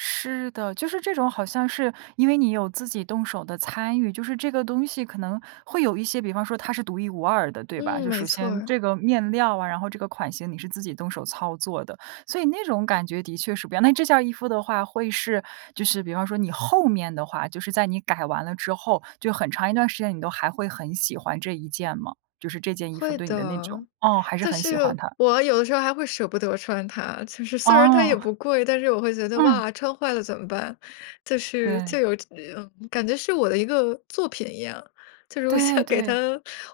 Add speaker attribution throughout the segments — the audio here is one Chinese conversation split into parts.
Speaker 1: 是的，就是这种好像是因为你有自己动手的参与，就是这个东西可能会有一些比方说它是独一无二的，对吧？
Speaker 2: 嗯，
Speaker 1: 就首
Speaker 2: 没错
Speaker 1: 先
Speaker 2: 儿。
Speaker 1: 这个面料啊，然后这个款型你是自己动手操作的，所以那种感觉的确是不一样，那这件儿衣服的话会是就是比方说你后面的话就是在你改完了之后，就很长一段时间，你都还会很喜欢这一件吗？就是这件衣服
Speaker 2: 会
Speaker 1: 对你的那
Speaker 2: 的，
Speaker 1: 种哦，还是
Speaker 2: 就
Speaker 1: 很喜欢
Speaker 2: 是
Speaker 1: 它。
Speaker 2: 我有的时候还会舍不得穿它，就是虽然它也
Speaker 1: 哦。
Speaker 2: 不贵，但是我会觉得，
Speaker 1: 嗯。
Speaker 2: 哇，穿坏了怎么办？就是
Speaker 1: 对。
Speaker 2: 就有这嗯，感觉是我的一个作品一样，就是我
Speaker 1: 对，
Speaker 2: 想给它
Speaker 1: 对。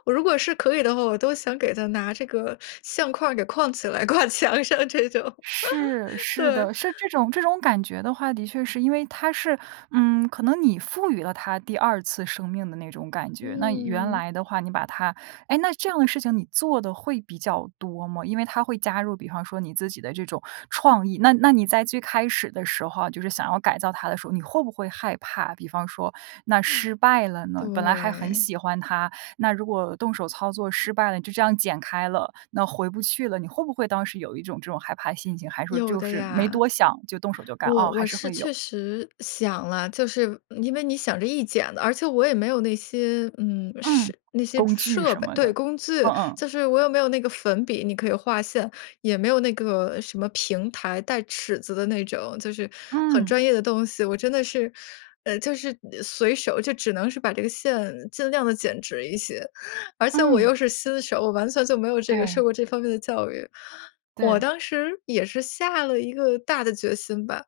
Speaker 2: 我如果是可以的话，我都想给它拿这个相框儿给框起来，挂墙上这种，
Speaker 1: 是，是
Speaker 2: 对。
Speaker 1: 的，是这种这种感觉的话，的确是因为它是嗯，可能你赋予了它第二次生命的那种感觉。那原
Speaker 2: 嗯。
Speaker 1: 来的话你把它诶，那这样的事情你做得会比较多吗？因为它会加入比方说你自己的这种创意，那那你在最开始的时候啊，就是想要改造它的时候，你会不会害怕，比方说那
Speaker 2: 哇，
Speaker 1: 失败了呢？本来还很
Speaker 2: 对。
Speaker 1: 喜欢它，那如果动手操作失败了，就这样剪开了，那回不去了，你会不会当时有一种这种害怕心情？还是说
Speaker 2: 有
Speaker 1: 就
Speaker 2: 的
Speaker 1: 是没
Speaker 2: 呀。
Speaker 1: 多想，就动手就干？
Speaker 2: 我
Speaker 1: 哦，还
Speaker 2: 我
Speaker 1: 是
Speaker 2: 是
Speaker 1: 会有。
Speaker 2: 确实想了，就是因为你想这一剪子而且我也没有那些，嗯，设
Speaker 1: 嗯，
Speaker 2: 那些
Speaker 1: 工具
Speaker 2: 设
Speaker 1: 什
Speaker 2: 备，
Speaker 1: 么
Speaker 2: 对，
Speaker 1: 的，
Speaker 2: 工具，
Speaker 1: 嗯嗯。
Speaker 2: 就是我也没有那个粉笔，你可以画线，也没有那个什么平台，带尺子的那种，就是很
Speaker 1: 嗯。
Speaker 2: 专业的东西。我真的是呃，就是随手，就只能是把这个线尽量地剪直一些，而且我
Speaker 1: 嗯。
Speaker 2: 又是新手，我完全就没有这个受
Speaker 1: 对。
Speaker 2: 过这方面的教育。我
Speaker 1: 对。
Speaker 2: 当时也是下了一个大的决心吧，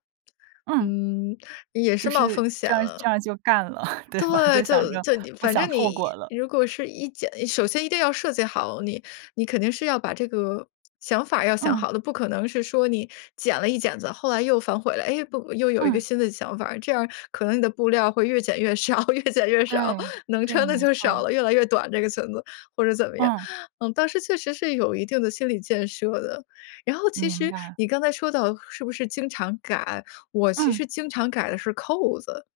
Speaker 1: 嗯。
Speaker 2: 嗯，也是
Speaker 1: 就
Speaker 2: 冒
Speaker 1: 是
Speaker 2: 风险
Speaker 1: 这样儿这
Speaker 2: 了。
Speaker 1: 样儿就干了，对吧？
Speaker 2: 对，
Speaker 1: 就想
Speaker 2: 就
Speaker 1: 着
Speaker 2: 就你
Speaker 1: 不
Speaker 2: 反
Speaker 1: 想
Speaker 2: 正
Speaker 1: 后
Speaker 2: 你
Speaker 1: 果了。
Speaker 2: 如果是一剪首先一定要设计好，你你肯定是要把这个想法儿要想
Speaker 1: 嗯。
Speaker 2: 好的，不可能是说你剪了一剪子，后来又反悔了，诶，不又有一个
Speaker 1: 嗯。
Speaker 2: 新的想法儿，这样儿可能你的布料会越减越少越减越少，
Speaker 1: 对，
Speaker 2: 能
Speaker 1: 对，
Speaker 2: 穿的
Speaker 1: 没
Speaker 2: 就少
Speaker 1: 错。
Speaker 2: 了，越来越短这个裙子，或者怎么样。
Speaker 1: 嗯。
Speaker 2: 嗯，当时确实是有一定的心理建设的，然后其
Speaker 1: 明
Speaker 2: 实
Speaker 1: 白。
Speaker 2: 你刚才说到“是不是经常改”，我其
Speaker 1: 嗯。
Speaker 2: 实经常改的是扣子。